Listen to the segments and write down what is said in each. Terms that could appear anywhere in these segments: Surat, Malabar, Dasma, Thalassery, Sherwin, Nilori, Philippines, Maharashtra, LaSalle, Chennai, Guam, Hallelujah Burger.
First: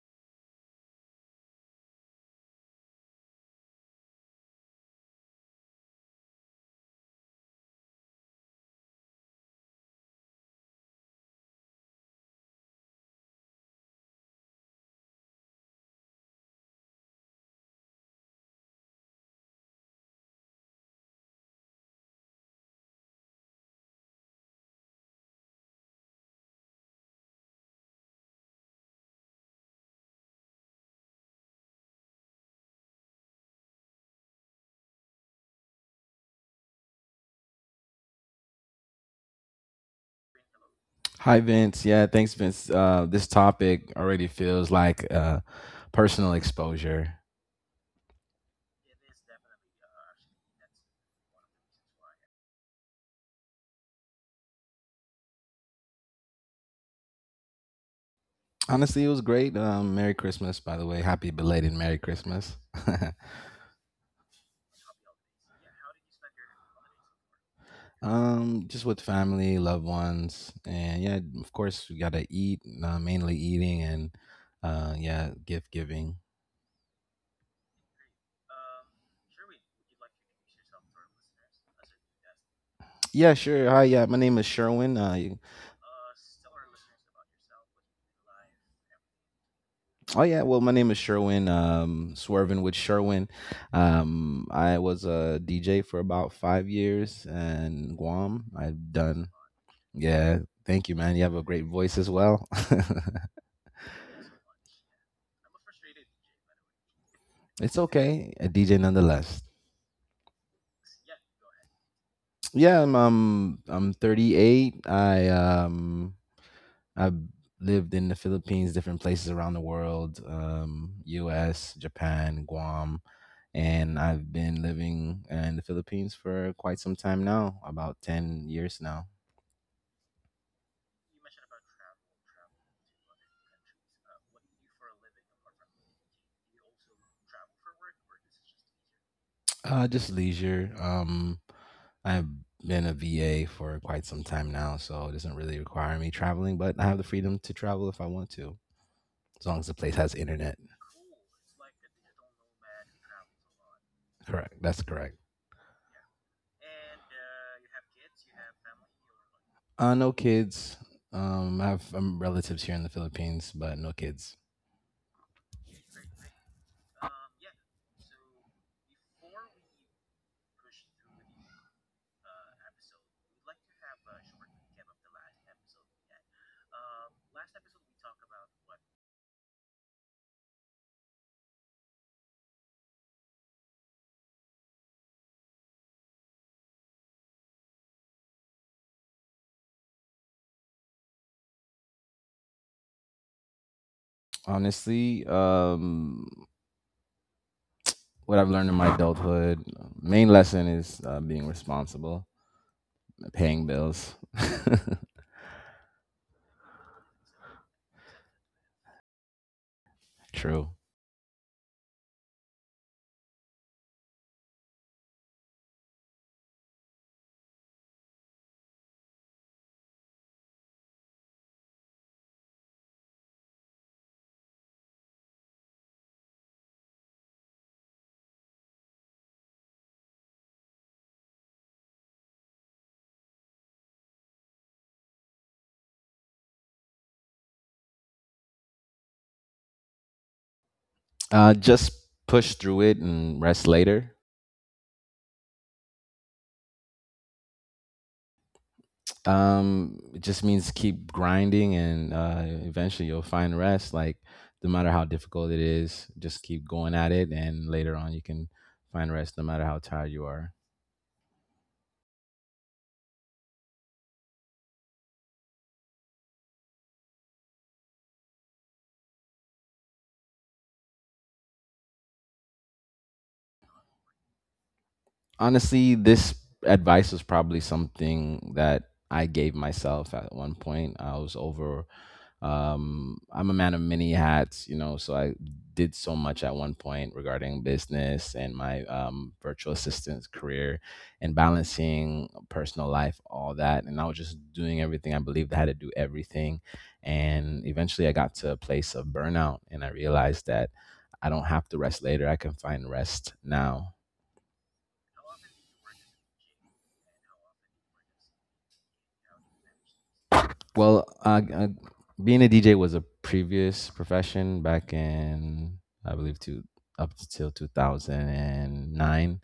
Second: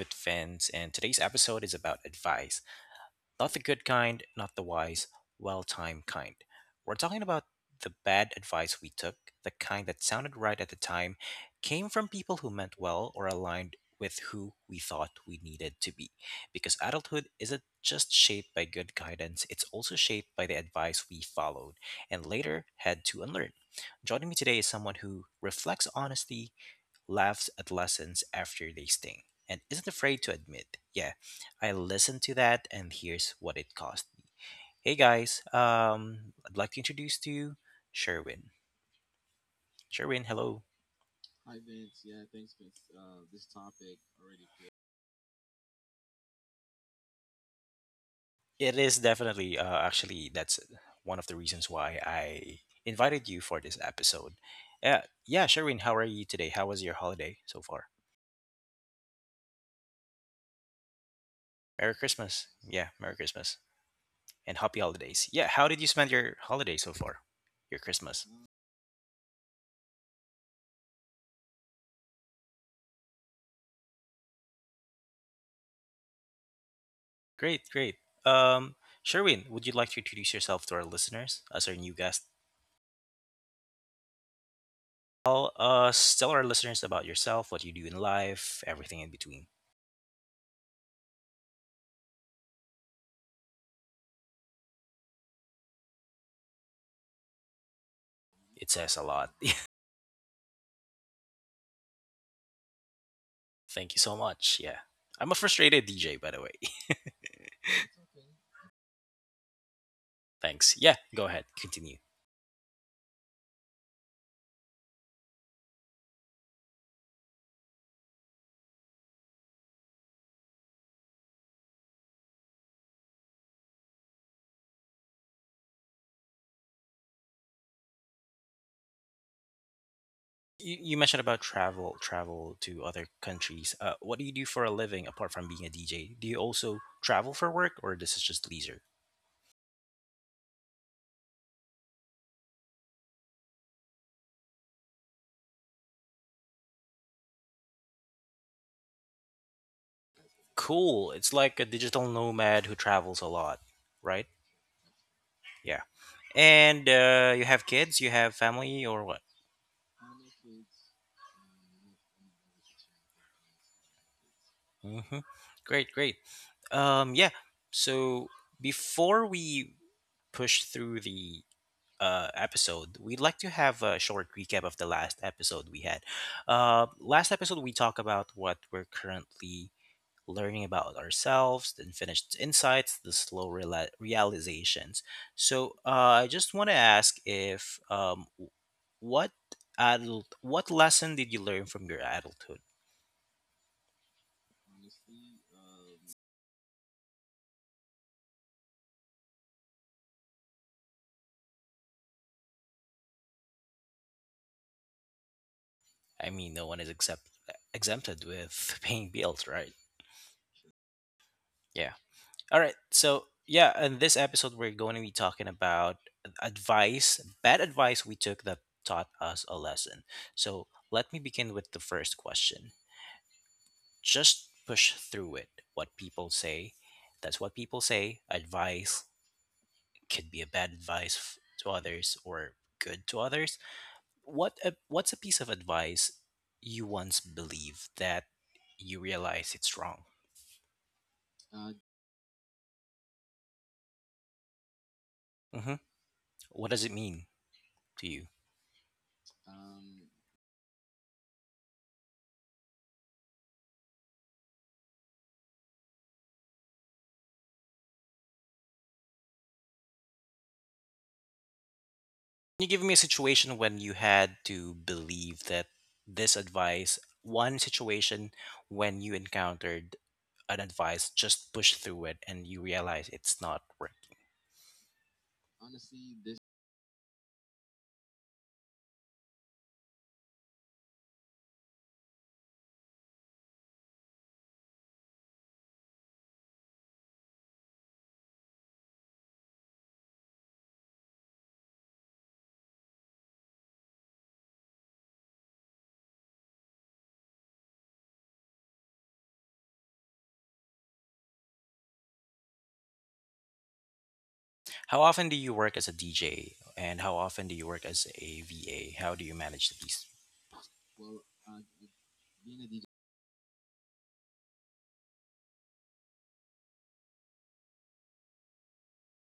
with Fans. And today's episode is about advice, not the good kind, not the wise, well timed kind. We're talking about the bad advice we took, the kind that sounded right at the time, came from people who meant well or aligned with who we thought we needed to be. Because adulthood isn't just shaped by good guidance, it's also shaped by the advice we followed and later had to unlearn. Joining me today is someone who reflects honestly, laughs at lessons after they sting, and isn't afraid to admit, yeah, I listened to that and here's what it cost me. Hey guys, I'd like to introduce to you Sherwin. Sherwin, hello. Hi, Vince. Yeah, thanks, Vince. This topic already feels like personal exposure. It is definitely, actually, that's one of the reasons why I invited you for this episode. Uh, yeah, Sherwin, how are you today? How was your holiday so far? Honestly, it was great. Merry Christmas, by the way. Happy belated Merry Merry Christmas. Christmas. Yeah, Merry Christmas. And happy holidays. Yeah, how did you spend your holiday so far? Your Christmas? Just with family, loved ones, and yeah, of course, we gotta eat. Mainly eating and yeah, gift giving. Great, great. Um, Sherwin, would you like to introduce yourself to our listeners as our new guest? Yeah, sure. Hi, yeah, my name is Sherwin. Tell us, tell our listeners about yourself, what you do in life, everything in between. Oh yeah, well my name is Sherwin, Swerving with Sherwin. I was a DJ for about 5 years in Guam. It I've says a done lot. yeah, thank you man. You have a great voice as well. Thank you so much. Yeah, I'm a frustrated DJ, by the way. It's okay. A DJ nonetheless. Thanks. Yeah, go ahead. Continue. Yeah, I'm 38. I've lived in the Philippines, different places around the world, U.S., Japan, Guam, and I've been living in the Philippines for quite some time now, about 10 years now. You mentioned about travel to other countries. What do you do for a living apart from being a DJ? Do you also travel for work, or this is just leisure? Just leisure. I've been a VA for quite some time now, so it doesn't really require me traveling, but I have the freedom to travel if I want to, as long as the place has internet. Cool. It's like a digital nomad who travels a lot, right? Correct. That's correct. Yeah. And you have kids, you have family, or what? No kids. I have relatives here in the Philippines, but no kids. Hmm. Great, great. Yeah. So before we push through the episode, we'd like to have a short recap of the last episode we had. Last episode, we talked about what we're currently learning about ourselves, the unfinished insights, the slow realizations. So I just want to ask if what adult what lesson did you learn from your adulthood? Honestly, what I've learned in my adulthood, main lesson is being responsible, paying bills. I mean, no one is exempted with paying bills, right? True. Yeah. All right. So, yeah, in this episode we're going to be talking about advice, bad advice we took that taught us a lesson. So, let me begin with the first question. Just push through it. What people say, that's what people say. Advice could be a bad advice to others or good to others, what's a piece of advice you once believed that you realize it's wrong? Just push through it and rest later. Hmm. What does it mean to you? It just means keep grinding and eventually you'll find rest. Like, no matter how difficult it is, just keep going at it, and later on you can find rest no matter how tired you are. Can you give me a situation when you had to believe that this advice, one situation when you encountered an advice, just push through it and you realize it's not working? Honestly, this advice was probably something that I gave myself at one point. I was over. I'm a man of many hats, you know, so I did so much at one point regarding business and my virtual assistant's career and balancing personal life, all that. And I was just doing everything. I believed I had to do everything. And eventually I got to a place of burnout and I realized that I don't have to rest later. I can find rest now. How often do you work as a DJ and how often do you work as a VA? How do you manage these? Well, being a DJ was a previous profession back in, I believe, two up till 2009.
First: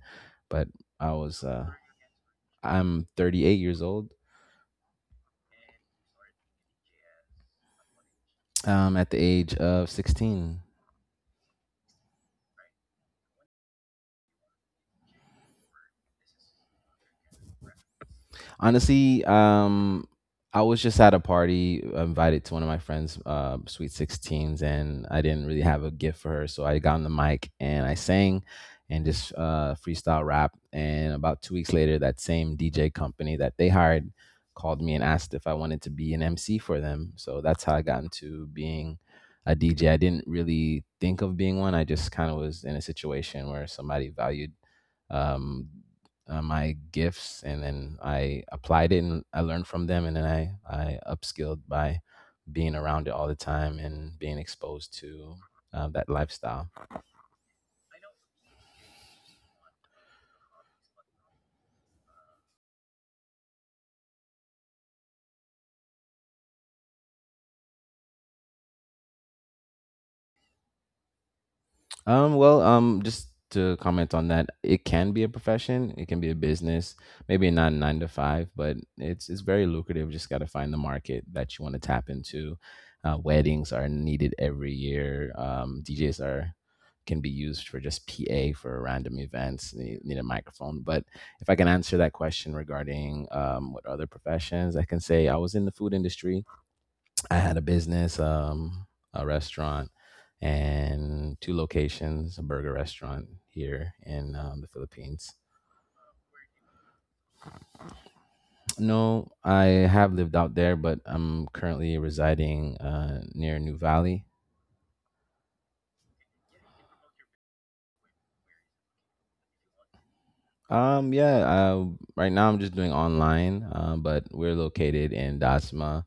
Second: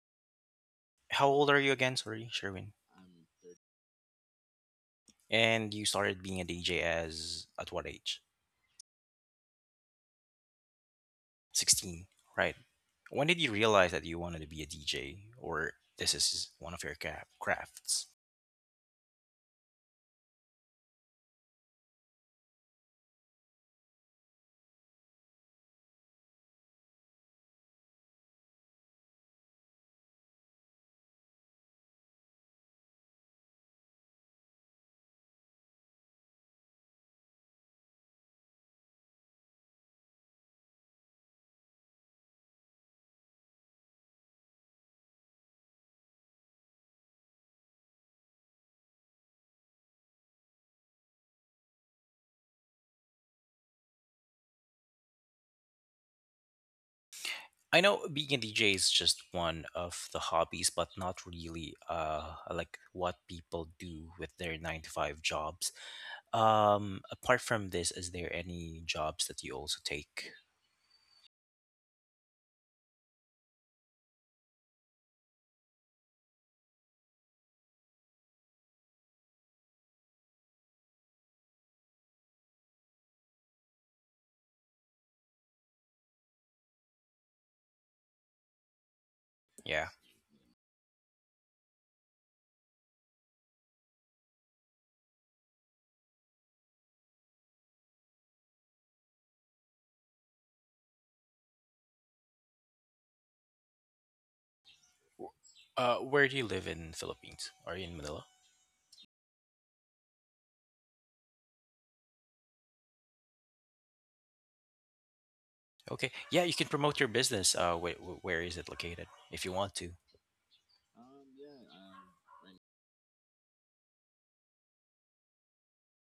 But I How was, old are uh, you again? Sorry, Sherwin. I'm 38 years old. And you started being a DJ as at what age? At the age of 16. 16, right? When did you realize that you wanted to be a DJ or this is one of your crafts? Honestly, I was just at a party invited to one of my friends' sweet sixteens, and I didn't really have a gift for her, so I got on the mic and I sang and just freestyle rap. And about 2 weeks later, that same DJ company that they hired called me and asked if I wanted to be an MC for them. So that's how I got into being a DJ. I didn't really think of being one. I just kind of was in a situation where somebody valued um, my gifts and then I applied it and I learned from them and then I upskilled by being around it all the time and being exposed to that lifestyle. I know being a DJ is just one of the hobbies, but not really like what people do with their nine to five jobs. Apart from this, is there any jobs that you also take? Just to comment on that, it can be a profession, it can be a business, maybe not nine to five, but it's very lucrative. Just got to find the market that you want to tap into. Weddings are needed every year. DJs are can be used for just PA for random events. Yeah. You need a microphone, but if I can answer that question regarding what other professions, I can say I was in the food industry. I had a business, a restaurant, and two locations, a burger restaurant here in the Philippines. Where do you live in Philippines? Are you in Manila? No, I have lived out there, but I'm currently residing near New Valley. Okay. Yeah, you can promote your business. Wait, where is it located if you want to? Um, yeah, uh, right now I'm just doing online, but we're located in Dasma,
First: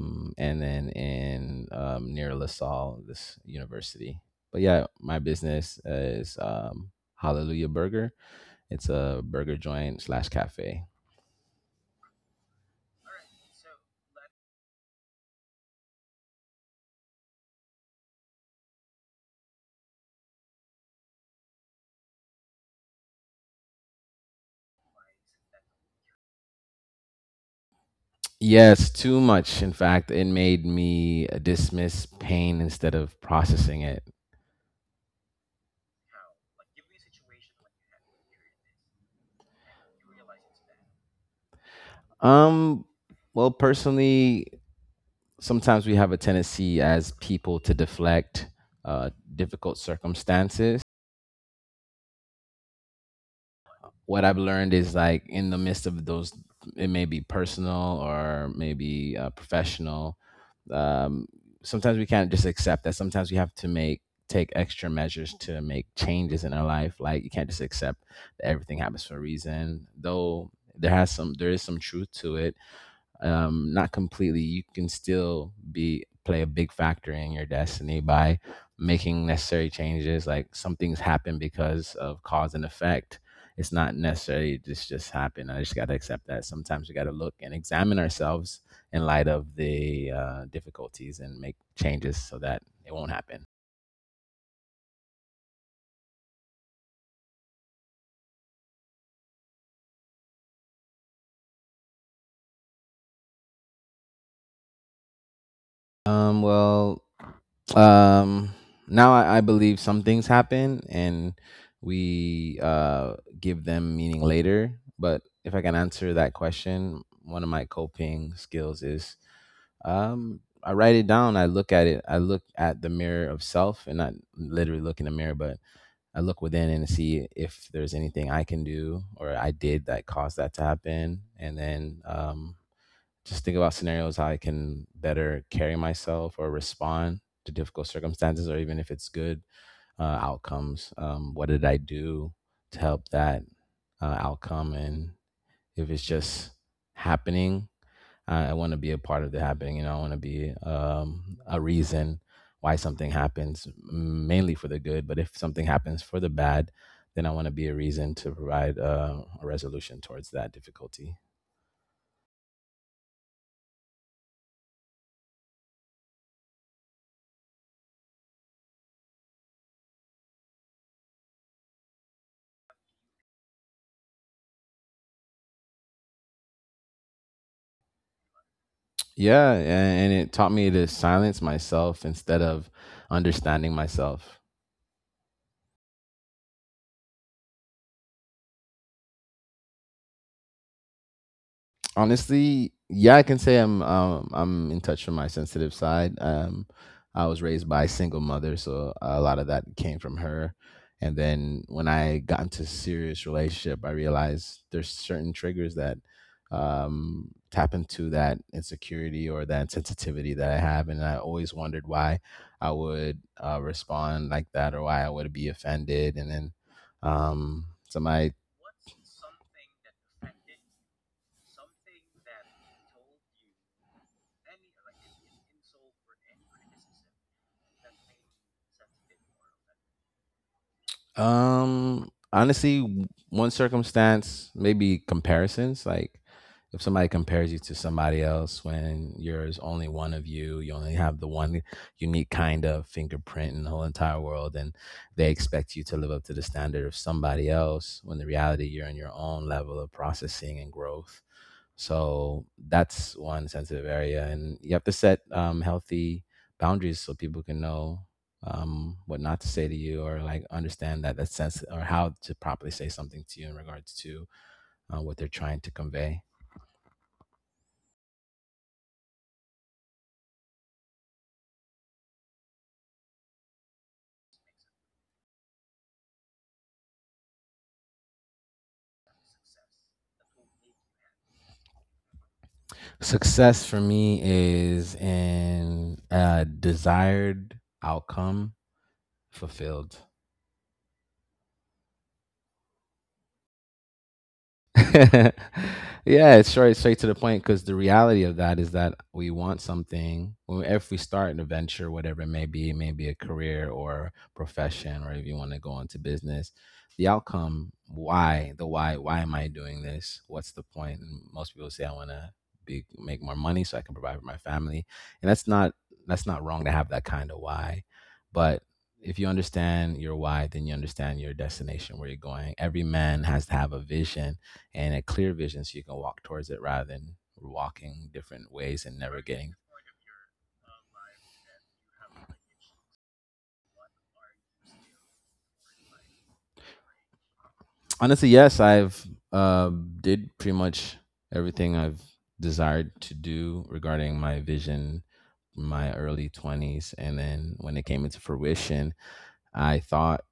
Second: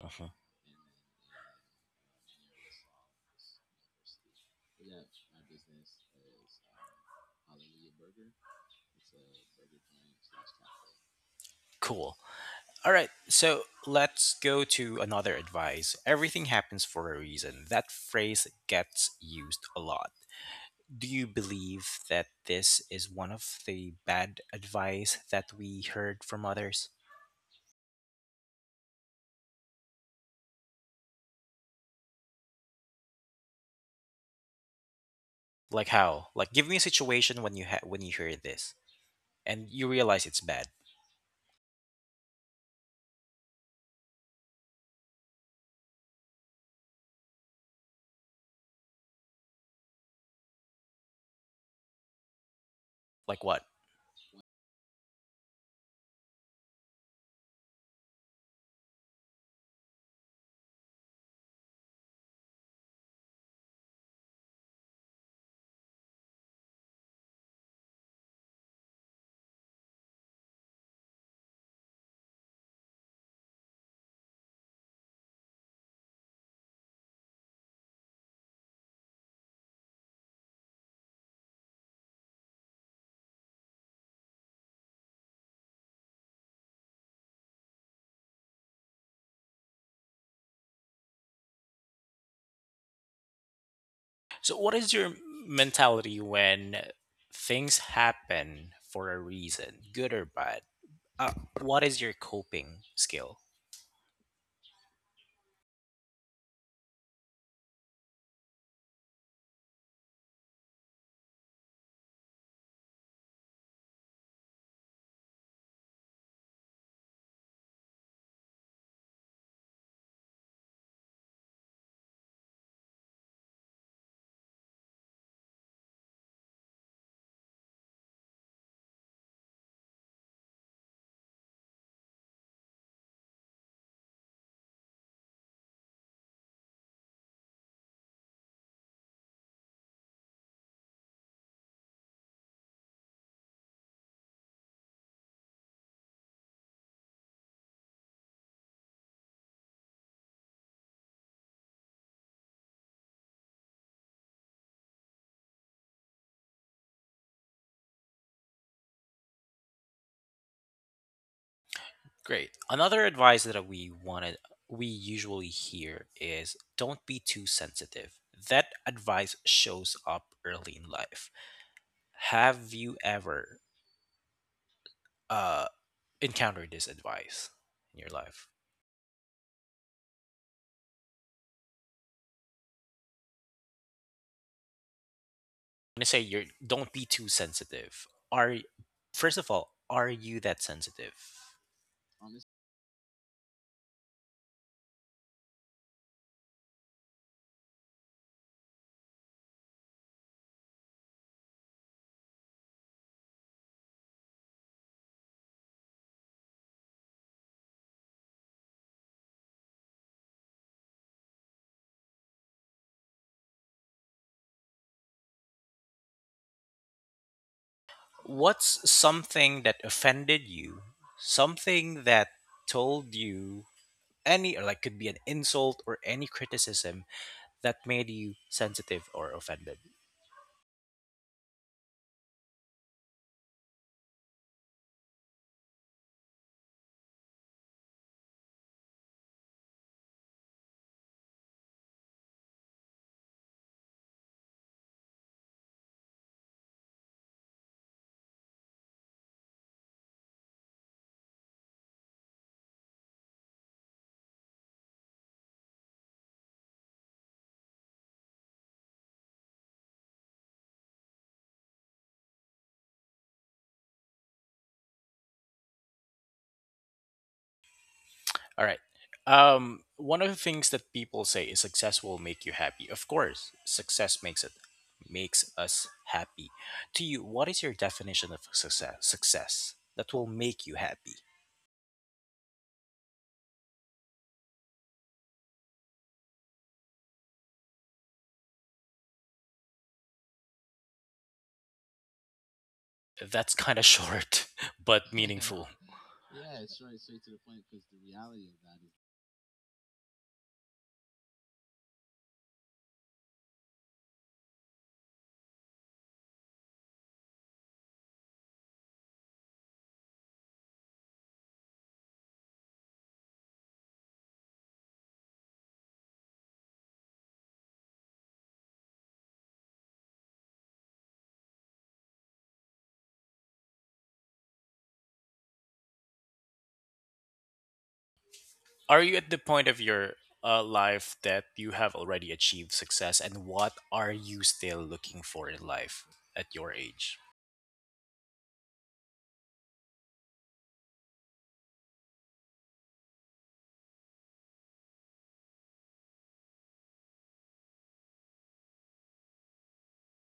Hmm. and then in near LaSalle, this university. But yeah, my business is Hallelujah Burger. It's a burger joint slash cafe. Cool. All right. So let's go to another advice. Everything happens for a reason. That phrase gets used a lot. Do you believe that this is one of the bad advice that we heard from others? Yes, too much. In fact, it made me dismiss pain instead of processing it. Like how? Like give me a situation when you when you hear this and you realize it's bad. Um, personally, sometimes we have a tendency as people to deflect uh, difficult circumstances. Like what? What I've learned is like in the midst of those, it may be personal or maybe professional. Um, sometimes we can't just accept that. Sometimes we have to make take extra measures to make changes in our life. Like you can't just accept that everything happens for a reason. Though there is some truth to it, not completely. You can still be play a big factor in your destiny by making necessary changes. Like some things happen because of cause and effect. It's not necessarily just happen. I just got to accept that. Sometimes we got to look and examine ourselves in light of the difficulties and make changes so that it won't happen. So, what is your mentality when things happen for a reason, good or bad? Uh, what is your coping skill? Um, well, um Now I believe some things happen and we give them meaning later, but if I can answer that question, one of my coping skills is I write it down. I look at it, I look at the mirror of self, and not literally look in the mirror, but I look within and see if there's anything I can do or I did that caused that to happen, and then just think about scenarios how I can better carry myself or respond to difficult circumstances, or even if it's good outcomes. What did I do to help that outcome? And if it's just happening, I want to be a part of the happening. You know, I want to be a reason why something happens, mainly for the good. But if something happens for the bad, then I want to be a reason to provide a resolution towards that difficulty. Great. Another advice that we wanted, we usually hear is don't be too sensitive. That advice shows up early in life. Have you ever uh, encountered this advice in your life? Yeah, a- and it taught me to silence myself instead of understanding myself. I'm gonna say you're don't be too sensitive. Are first of all, are you that sensitive? Honestly, yeah, I can say I'm in touch with my sensitive side. I was raised by a single mother, so a lot of that came from her. And then when I got into a serious relationship, I realized there's certain triggers that tap into that insecurity or that sensitivity that I have, and I always wondered why I would respond like that or why I would be offended. And then somebody. What's something that offended you? Something that told you any, or like could be an insult or any criticism that made you sensitive or offended. Honestly, one circumstance, maybe comparisons. Like, if somebody compares you to somebody else when there's only one of you, you only have the one unique kind of fingerprint in the whole entire world, and they expect you to live up to the standard of somebody else when the reality you're in your own level of processing and growth. So that's one sensitive area, and you have to set healthy boundaries so people can know what not to say to you, or like understand that that sense, or how to properly say something to you in regards to what they're trying to convey. All right. One of the things that people say is success will make you happy. Of course, success makes it makes us happy. To you, what is your definition of success? Success that will make you happy. Success for me is in a desired outcome fulfilled. That's kind of short, but mhm, meaningful. Yeah, it's straight to the point, because the reality of that is that we want something. If we start an adventure, whatever it may be a career or profession, or if you want to go into business, the outcome, why, the why am I doing this? What's the point? And most people say I want to be make more money so I can provide for my family, and that's not wrong to have that kind of why, but if you understand your why, then you understand your destination, where you're going. Every man has to have a vision, and a clear vision, so you can walk towards it rather than walking different ways and Are you never at the getting. point of your life that you have already achieved success, and what are you still looking for in life at your age? Honestly, yes, I've did pretty much everything I've desired to do regarding my vision in my early 20s, and then when it came into fruition, I thought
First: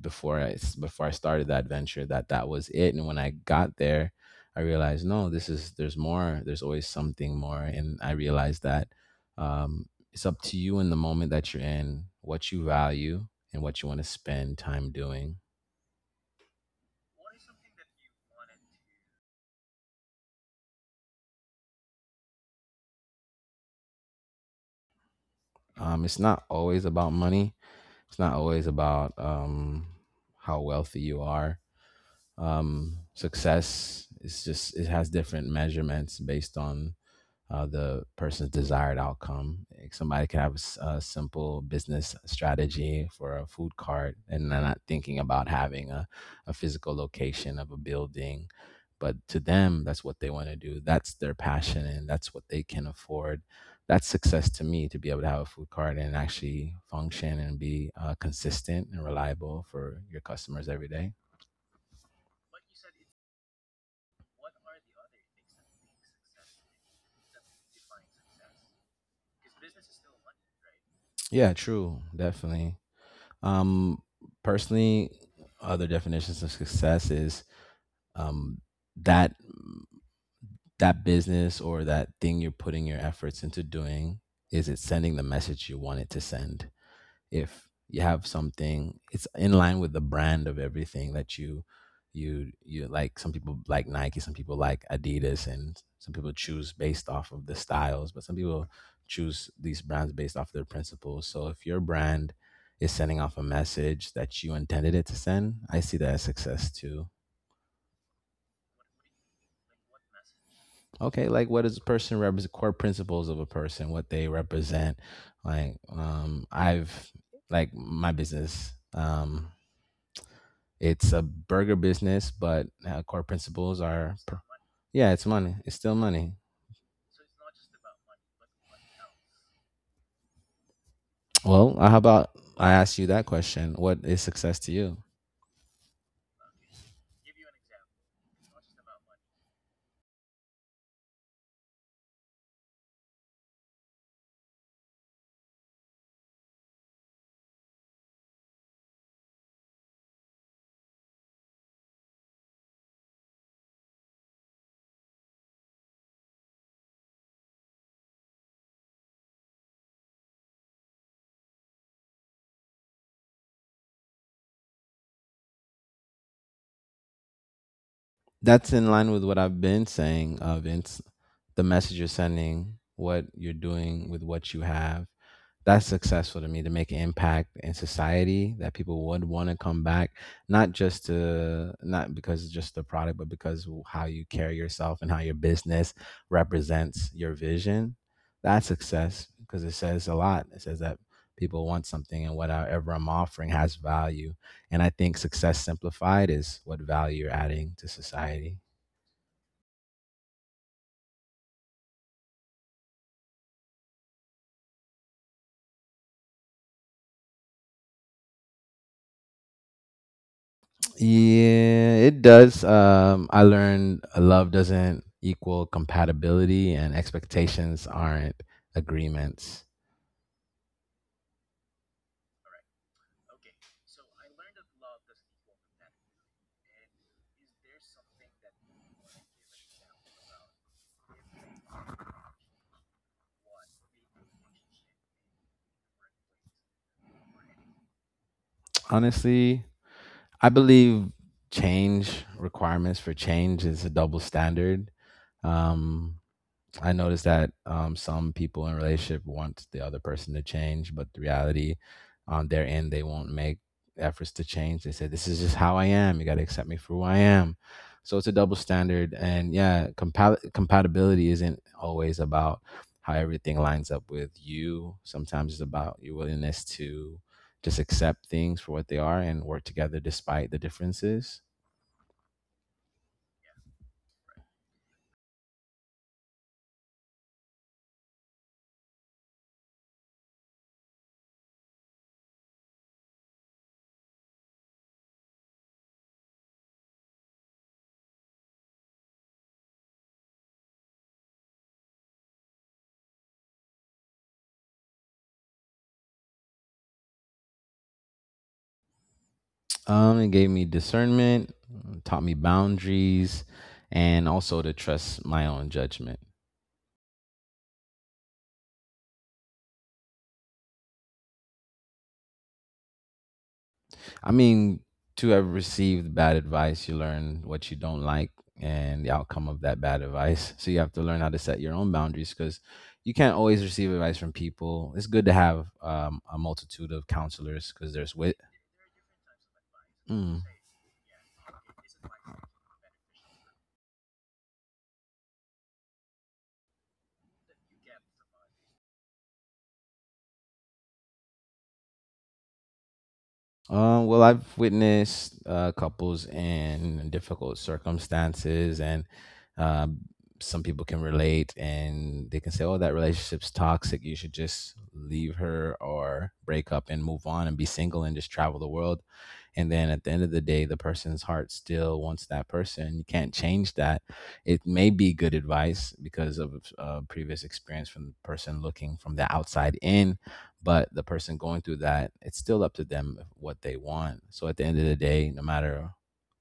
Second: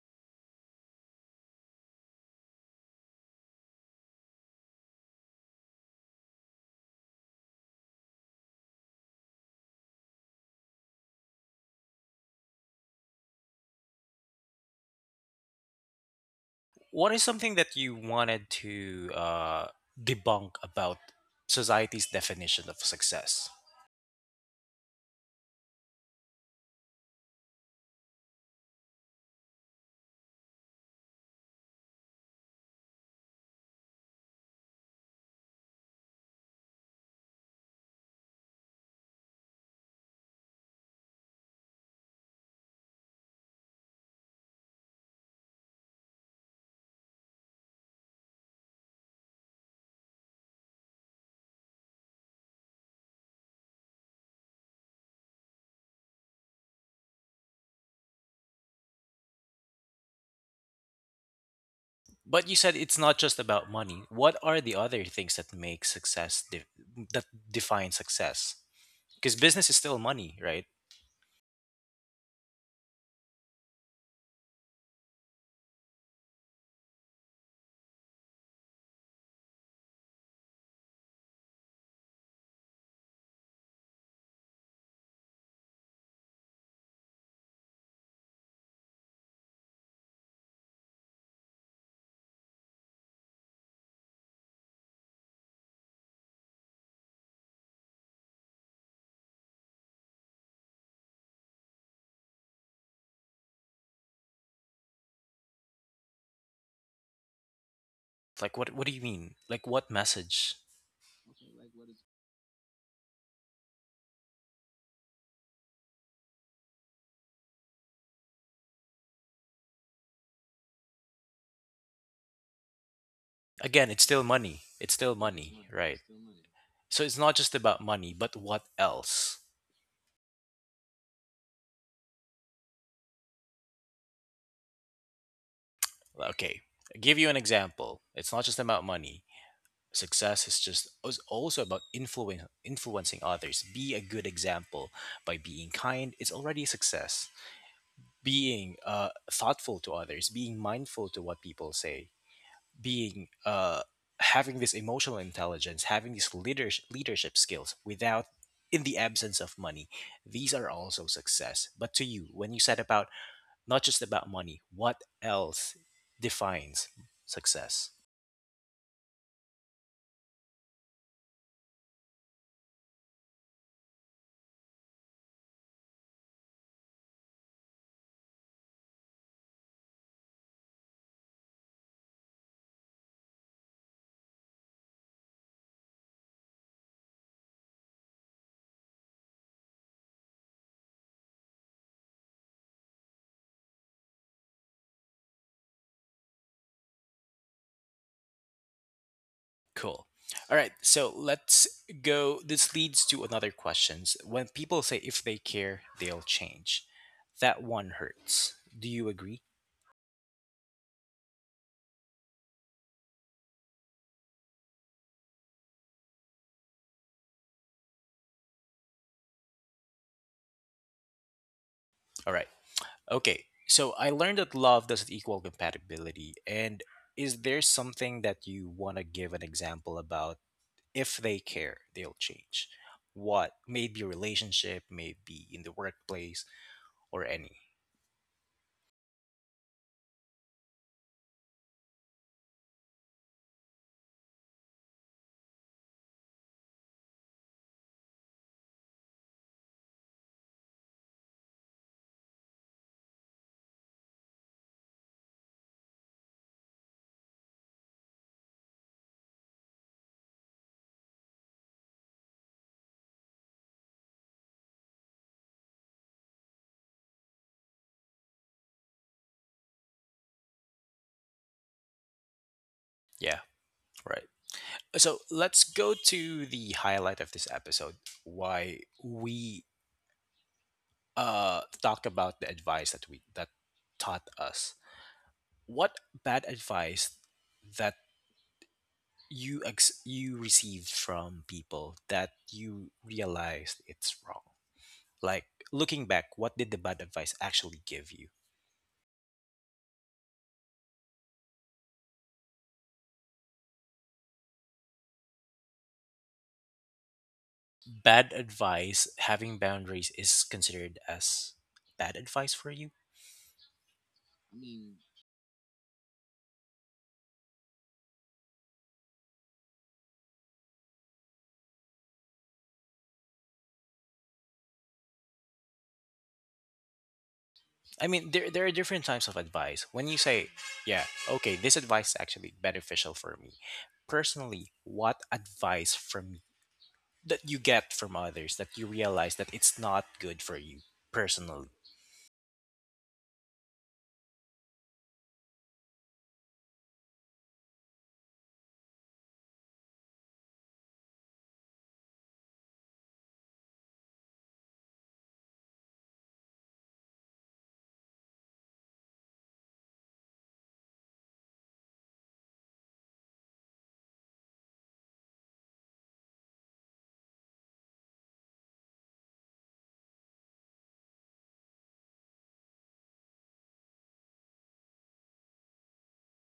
before I started that venture that that was it, and when I got there, I realized no, this is there's more. There's always something more, and I realized that um, it's up to you in the moment that you're in, what you value, and what you want to spend time doing. What is something that you wanted to debunk about society's definition of success? It's not always about money. It's not always about how wealthy you are. Success is just it has different measurements based on the person's desired outcome. Like, somebody could have a, a simple business strategy for a food cart, and they're not thinking about having a physical location of a building. But to them, that's what they want to do. That's their passion, and that's what they can afford. That's success to me, to be able to have a food cart and actually function and be consistent and reliable for your customers every day. But you said it's not just about money. What are the other things that make that define success? Because business is still money, right? Yeah, true, definitely. Um, personally, other definitions of success is um, that that business or that thing you're putting your efforts into doing, is it sending the message you want it to send? If you have something, it's in line with the brand of everything that you like. Some people like Nike, some people like Adidas, and some people choose based off of the styles, but some people choose these brands based off their principles. So if your brand is sending off a message that you intended it to send, I see that as success too. Like, what do you mean? Like, what message? Okay, like what does a person represent? Core principles of a person, what they represent. Like, I've like my business. It's a burger business, but core principles Again, it's are, still money. Yeah, It's it's money. money, It's It's still right? money. So it's not just about money, but what else? Well, how about I ask you that question? What is success to you? Well, okay, give you an example. It's not just about money. Success is just is also about influence, influencing others. Be a good example by being kind. It's already a success. Being thoughtful to others, being mindful to what people say, being having this emotional intelligence, having these leadership skills, without in the absence of money, these are also success. But to you, when you said about not just about money, what else defines success? That's in line with what I've been saying, Vince. The message you're sending, what you're doing with what you have, that's successful to me, to make an impact in society that people would want to come back, not just to, not because it's just the product, but because how you carry yourself and how your business represents your vision. That's success because it says a lot. It says that people want something and whatever I'm offering has value, and I think success simplified is what value you're adding to society. Cool. All right, so let's go. This leads to another questions: when people say if they care they'll change, that one hurts. Do you agree? Yeah, it does. I learned love doesn't equal compatibility, and expectations aren't agreements. All right. Okay, so I learned that love doesn't equal compatibility. And is there something that you want to give an example about? If they care, they'll change. What? Maybe relationship, maybe in the workplace, or any. Honestly, I believe change, requirements for change is a double standard. Um, I noticed that some people in a relationship want the other person to change, but the reality on their end, they won't make efforts to change. They say, "This is just how I am. You got to accept me for who I am." So it's a double standard, and yeah, compatibility isn't always about how everything lines up with you. Sometimes it's about your willingness to just accept things for what they are and work together despite the differences. Yeah, right. So let's go to the highlight of this episode. Why we talk about the advice that we that taught us. What bad advice that you you received from people that you realized it's wrong? Like, looking back, what did the bad advice actually give you? It gave me discernment, taught me boundaries, and also to trust my own judgment. Bad advice, having boundaries is considered as bad advice for you? I mean, to have received bad advice, you learn what you don't like and the outcome of that bad advice. So you have to learn how to set your own boundaries, because you can't always receive advice from people. It's good to have a multitude of counselors because I there's mean, wit. There are different types of advice. When you Hmm. say yeah, okay, this advice is actually beneficial for me personally, what advice from that you get from others that you realize that it's not good for you personally? Well, I've witnessed couples in difficult circumstances, and um, some people can relate and they can say, "Oh, that relationship's toxic. You should just leave her or break up and move on and be single and just travel the world." And then at the end of the day, the person's heart still wants that person. You can't change that. It may be good advice because of previous experience from the person looking from the outside in, but the person going through that, it's still up to them what they want. So at the end of the day, no matter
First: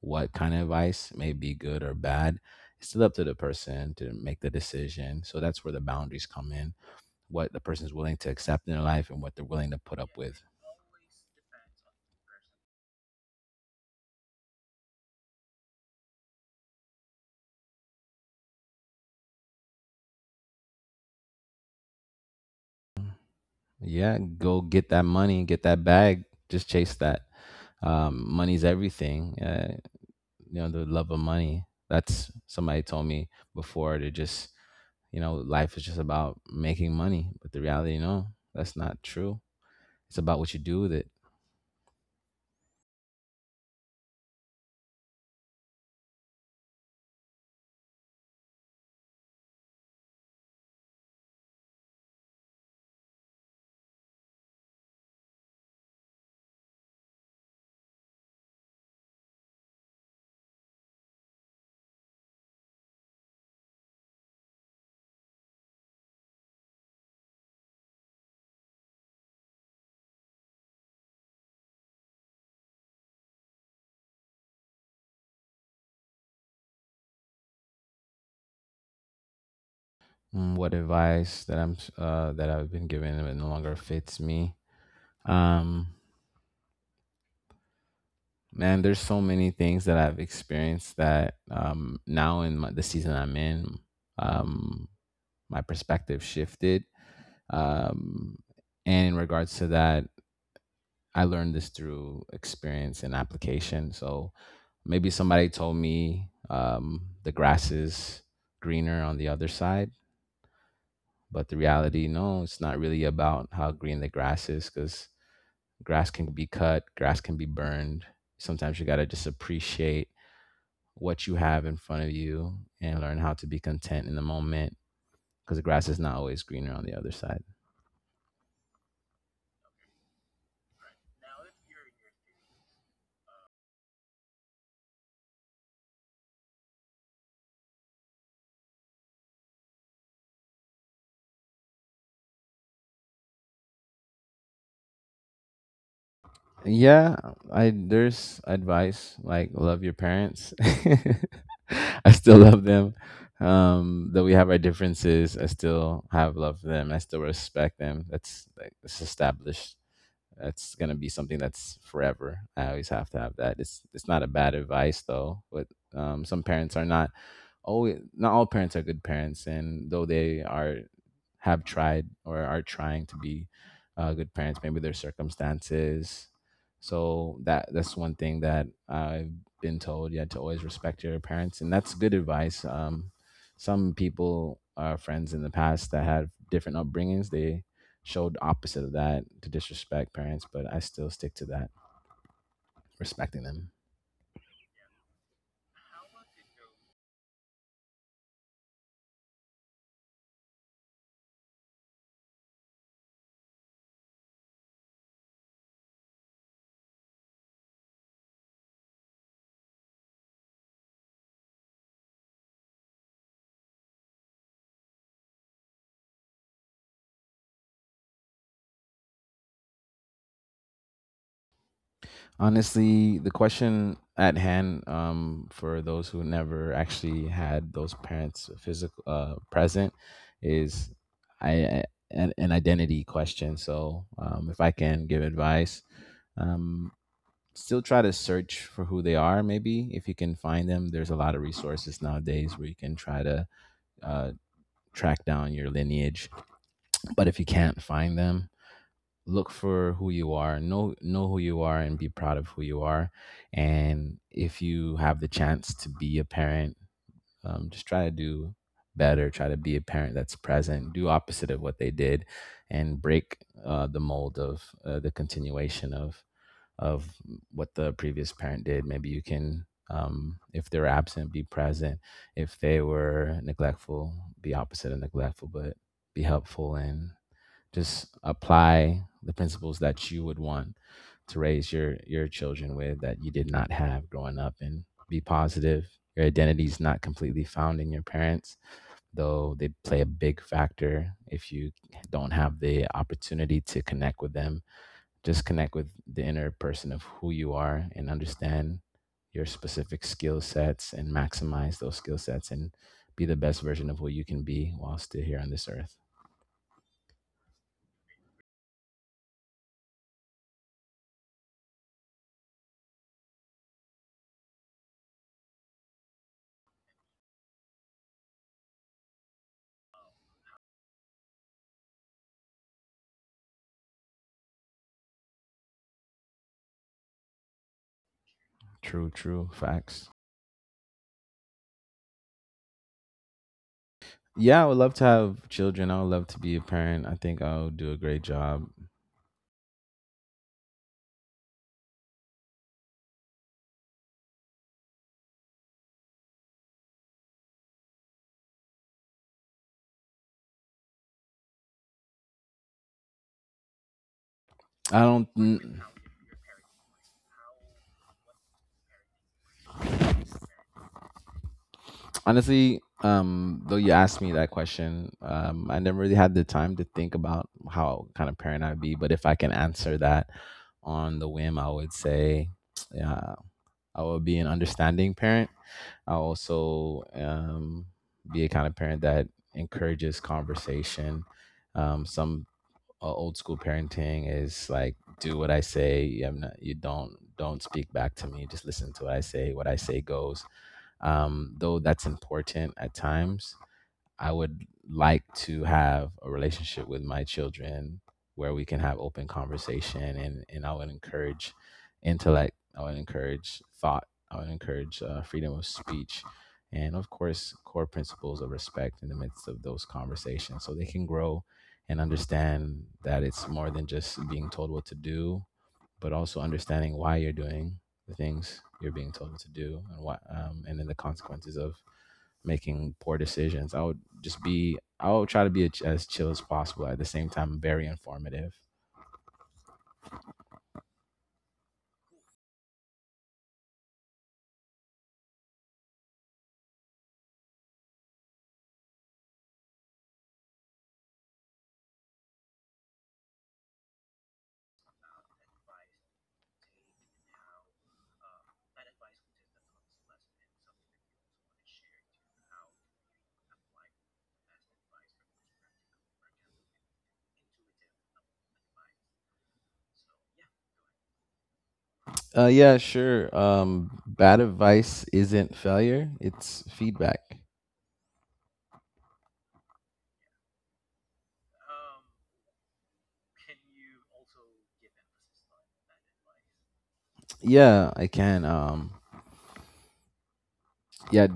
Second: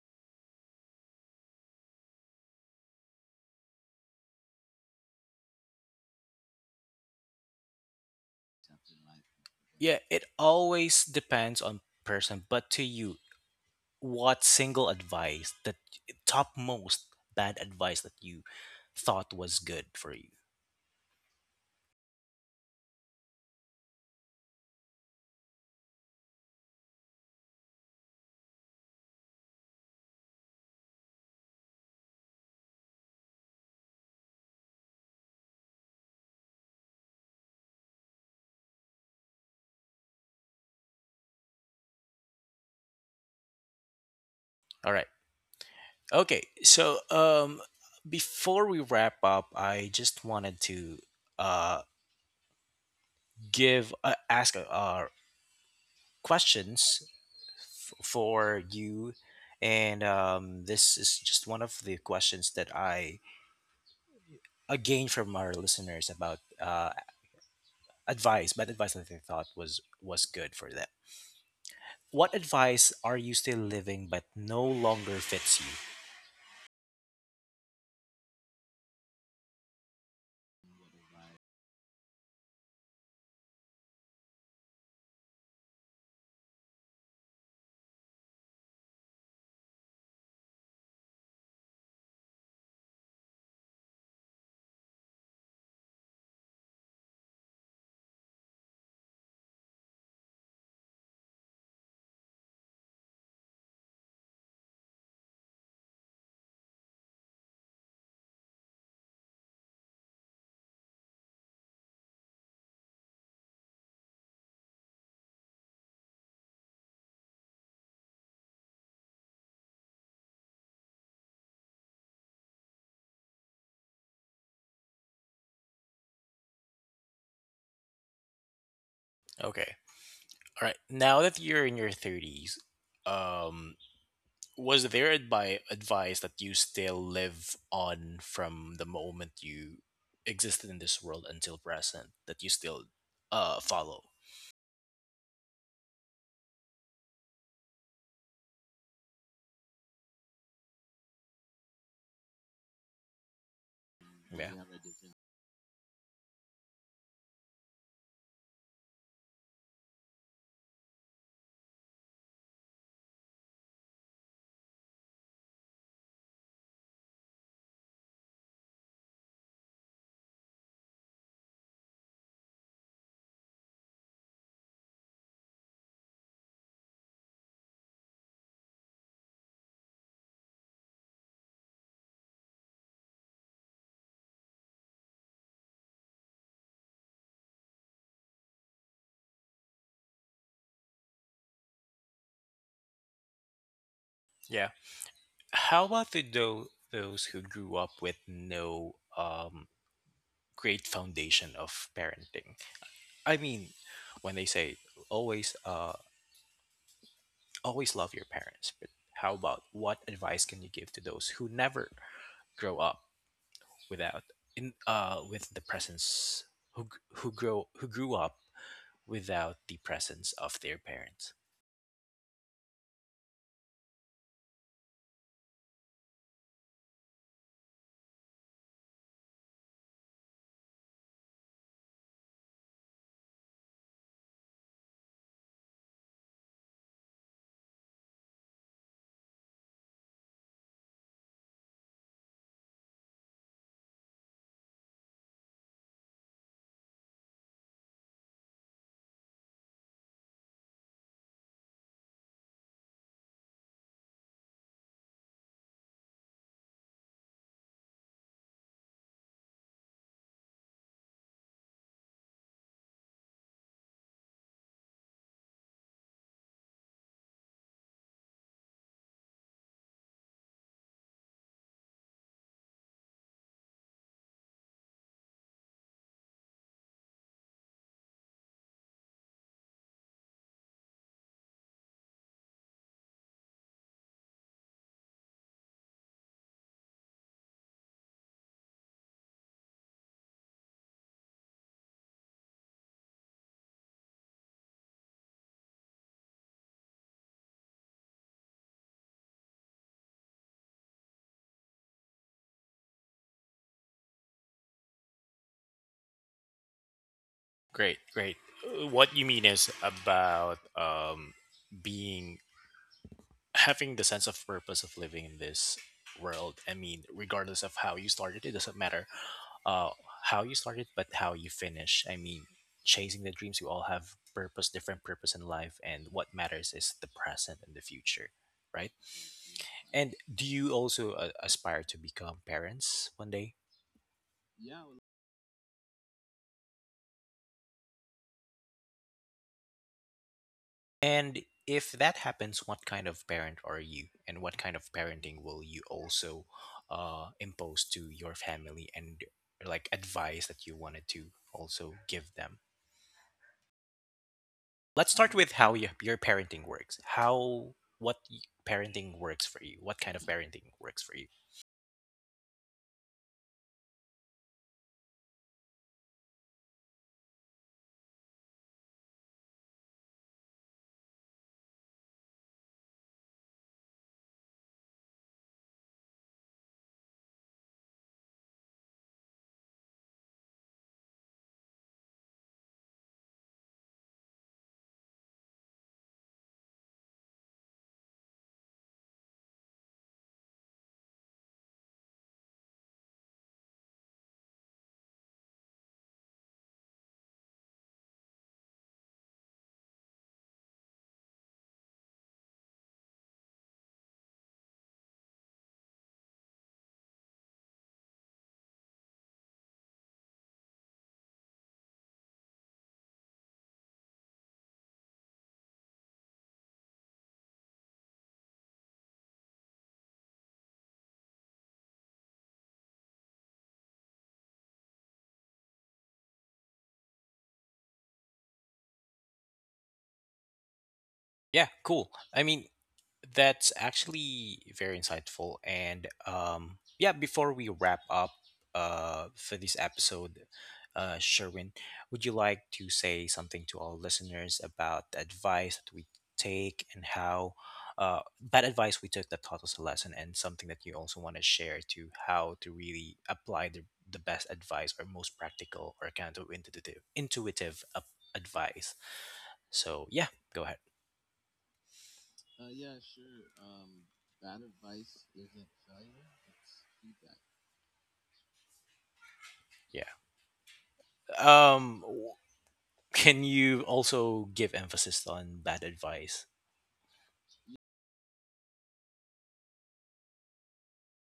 what kind of advice, may be good or bad, it's still up to the person to make the decision. So that's where the boundaries come in, what the person's willing to accept in their life and what they're willing to put Yeah, up it with. always depends on person, but to you, what single advice, that topmost bad advice, that you thought was good for you? Yeah, go get that money, get that bag, just chase that. Money's everything. You know the love of money, that's somebody told me before, to just, you know, life is just about making money. But the reality, no, that's not true. It's about what you do with it. All right. Okay. So, um, before we wrap up, I just wanted to uh give ask questions for you, and um, this is just one of the questions that I gained from our listeners about advice, bad advice that they thought was good for them. What advice are you still living but no longer fits you? Mm, what advice that that I've been given that no longer fits me? um man, there's so many things that I've experienced that now in my, the season I'm in, um my perspective shifted. Um, and in regards to that, I learned this through experience and application. So maybe somebody told me, the grass is greener on the other side, but the reality, no, it's not really about how green the grass is, because grass can be cut, grass can be burned. Sometimes you got to just appreciate what you have in front of you and learn how to be content in the moment, because the grass is not always greener on the other side. Okay. All right. Now that you're in your 30s, um, was there advice that you still live on from the moment you existed in this world until present that you still follow? Yeah, I, there's advice like love your parents. I still love them. Though we have Yeah. our differences, I still have love for them. I still respect them. That's like, it's established. That's gonna be something that's forever. I always have to have that. It's not a bad advice though, but some parents are not always. Not all parents are good parents, and though they are, have tried or are trying to be good parents, maybe their circumstances. So that's one thing that I've been told. Yeah, to always respect your parents, and that's good advice. Some people are friends in the past that have different upbringings. They showed opposite of that, to disrespect parents, but I still stick to that, respecting them. Yeah. How about tho- those who grew up with no um, great foundation of parenting? I mean, when they say always, always love your parents, but how about what advice can you give to those who never grow up without, in with the presence, who g- who grow who grew up without the presence of their parents? Honestly, the question at hand, for those who never actually had those parents physical, present, is I, I- an identity question. So if I can give advice, um, still try to search for who they are. Maybe if you can find them, there's a lot of resources nowadays where you can try to uh, track down your lineage. But if you can't find them, look for who you are. Know who you are and be proud of who you are. And if you have the chance to be a parent, just try to do better, try to be a parent that's present, do opposite of what they did, and break the mold of the continuation of what the previous parent did. Maybe you can, if they're absent, be present. If they were neglectful, be opposite of neglectful, but be helpful, and just apply the principles that you would want to raise your children with that you did not have growing up, and be positive. Your identity is not completely found in your parents, though they play a big factor. If you don't have the opportunity to connect with them, just connect with the inner person of who you are, and understand your specific skill sets and maximize those skill sets, and be the best version of who you can be while still here on this earth. Great, great. What you mean is about being, having the sense of purpose of living in this world. I mean, regardless of how you started, it doesn't matter uh, how you started but how you finish. I mean, chasing the dreams, we all have purpose, different purpose in life, and what matters is the present and the future, right? True, true facts. And do you also aspire to become parents one day? Yeah, I would love to have children. I would love to be a parent. I think I'll do a great job. And if that happens, what kind of parent are you, and what kind of parenting will you also impose to your family, and like advice that you wanted to also give them? I Let's don't. start with how your parenting works. How what y- parenting works for you? What kind of parenting works for you? Honestly, though you asked me that question, I never really had the time to think about how kind of parent I'd be, but if I can answer that on the whim, I would say yeah, I would be an understanding parent. I'll also be a kind of parent that encourages conversation. Some old school parenting is like, do what I say, I'm not, you don't speak back to me, just listen to what I say, what I say goes. Though that's important at times, I would like to have a relationship with my children where we can have open conversation, and I would encourage intellect, I would encourage thought, I would encourage freedom of speech, and of course, core principles of respect in the midst of those conversations, so they can grow and understand that it's more than just being told what to do, but also understanding why you're doing the things you're being told what to do, and what and then the consequences of making poor decisions. I would just be, I would try to be as chill as possible. At the same time, very informative. Yeah, cool. I mean, that's actually very insightful. And yeah, before we wrap up for this episode, Sherwin, would you like to say something to our listeners about the advice that we take and how bad advice we took that taught us a lesson, and something that you also want to share to how to really apply the best advice or most practical or kind, counterintuitive, intuitive advice? So, yeah, go ahead. Yeah, sure. Bad advice isn't failure; it's feedback. Yeah. Um, can you also give emphasis on bad advice? Yeah, I can. Yeah,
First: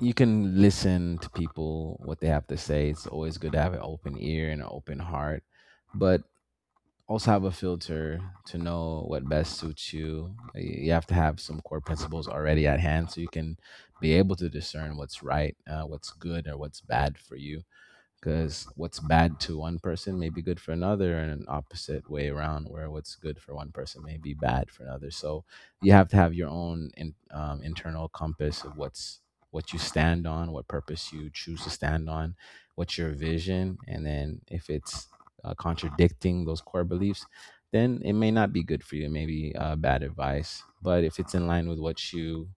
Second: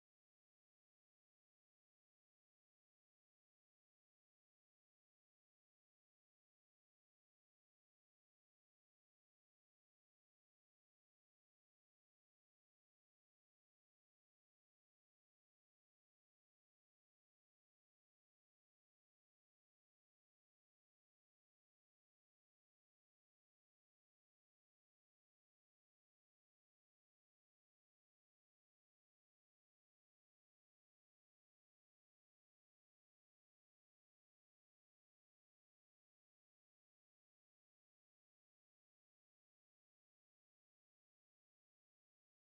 you can listen to people, what they have to say. It's always good to have an open ear and an open heart. But also have a filter to know what best suits you. You have to have some core principles already at hand, so you can be able to discern what's right, what's good, or what's bad for you, because what's bad to one person may be good for another, and an opposite way around where what's good for one person may be bad for another. So you have to have your own internal compass of what's, what you stand on, what purpose you choose to stand on, what's your vision, and then if it's contradicting those core beliefs, then it may not be good for you, maybe bad advice. But if it's in line with what you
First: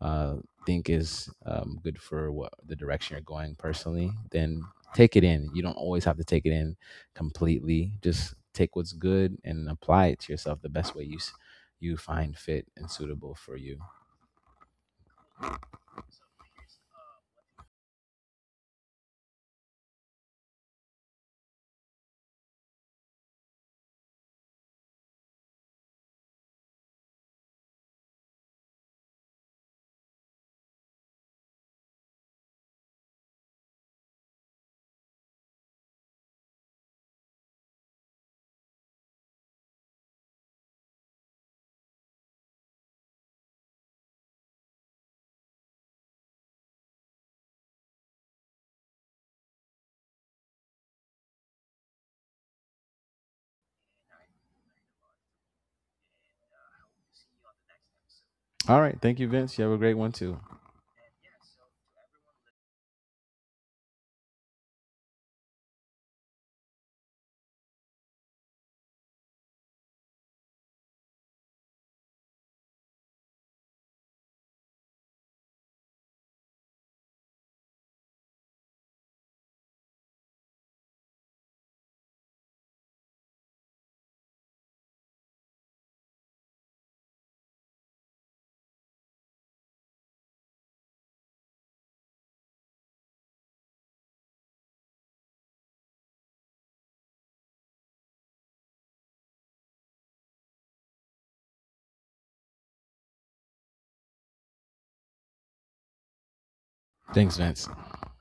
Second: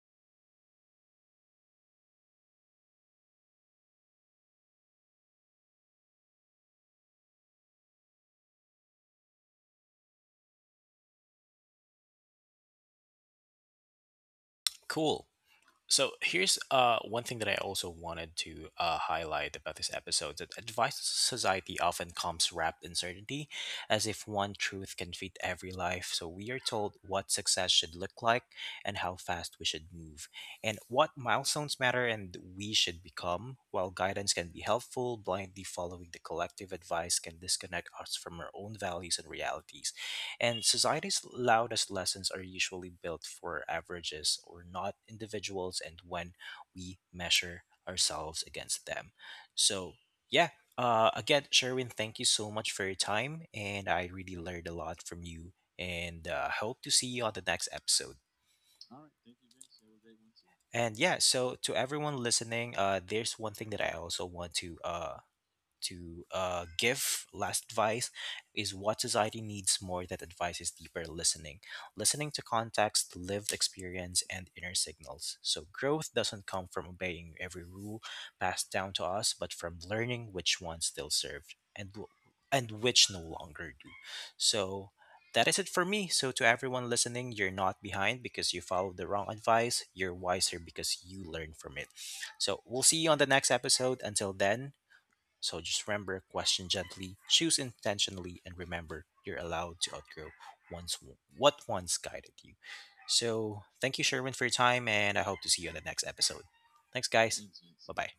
uh, think is good for what the direction you're going personally, then take it in. You don't always have to take it in completely. Just take what's good and apply it to yourself the best way you you find fit and suitable for you. Cool. So here's one thing that I also wanted to highlight about this episode, that advice society often comes wrapped in certainty, as if one truth can fit every life. So we are told what success should look like, and how fast we should move, and what milestones matter and we should become. While guidance can be helpful, blindly following the collective advice can disconnect us from our own values and realities. And society's loudest lessons are usually built for averages or not individuals, and when we measure ourselves against them. So, yeah, again, Sherwin, thank you so much for your time. And I really learned a lot from you, and hope to see you on the next episode. All right, thank you, Vince. You have a great one too. And yeah, so to everyone listening, there's one thing that I also want to give last advice, is what society needs more that advice is deeper listening, listening to context, lived experience, and inner signals. So growth doesn't come from obeying every rule passed down to us, but from learning which ones still served, and which no longer do. So that is it for me. So, to everyone listening, you're not behind because you followed the wrong advice. You're wiser because you learned from it. So, we'll see you on the next episode. Until then, so just remember, question gently, choose intentionally, and remember you're allowed to outgrow once what once guided you. So thank you, Sherwin, for your time, and I hope to see you in the next episode. Thanks, Thanks, guys. Vince. Bye bye.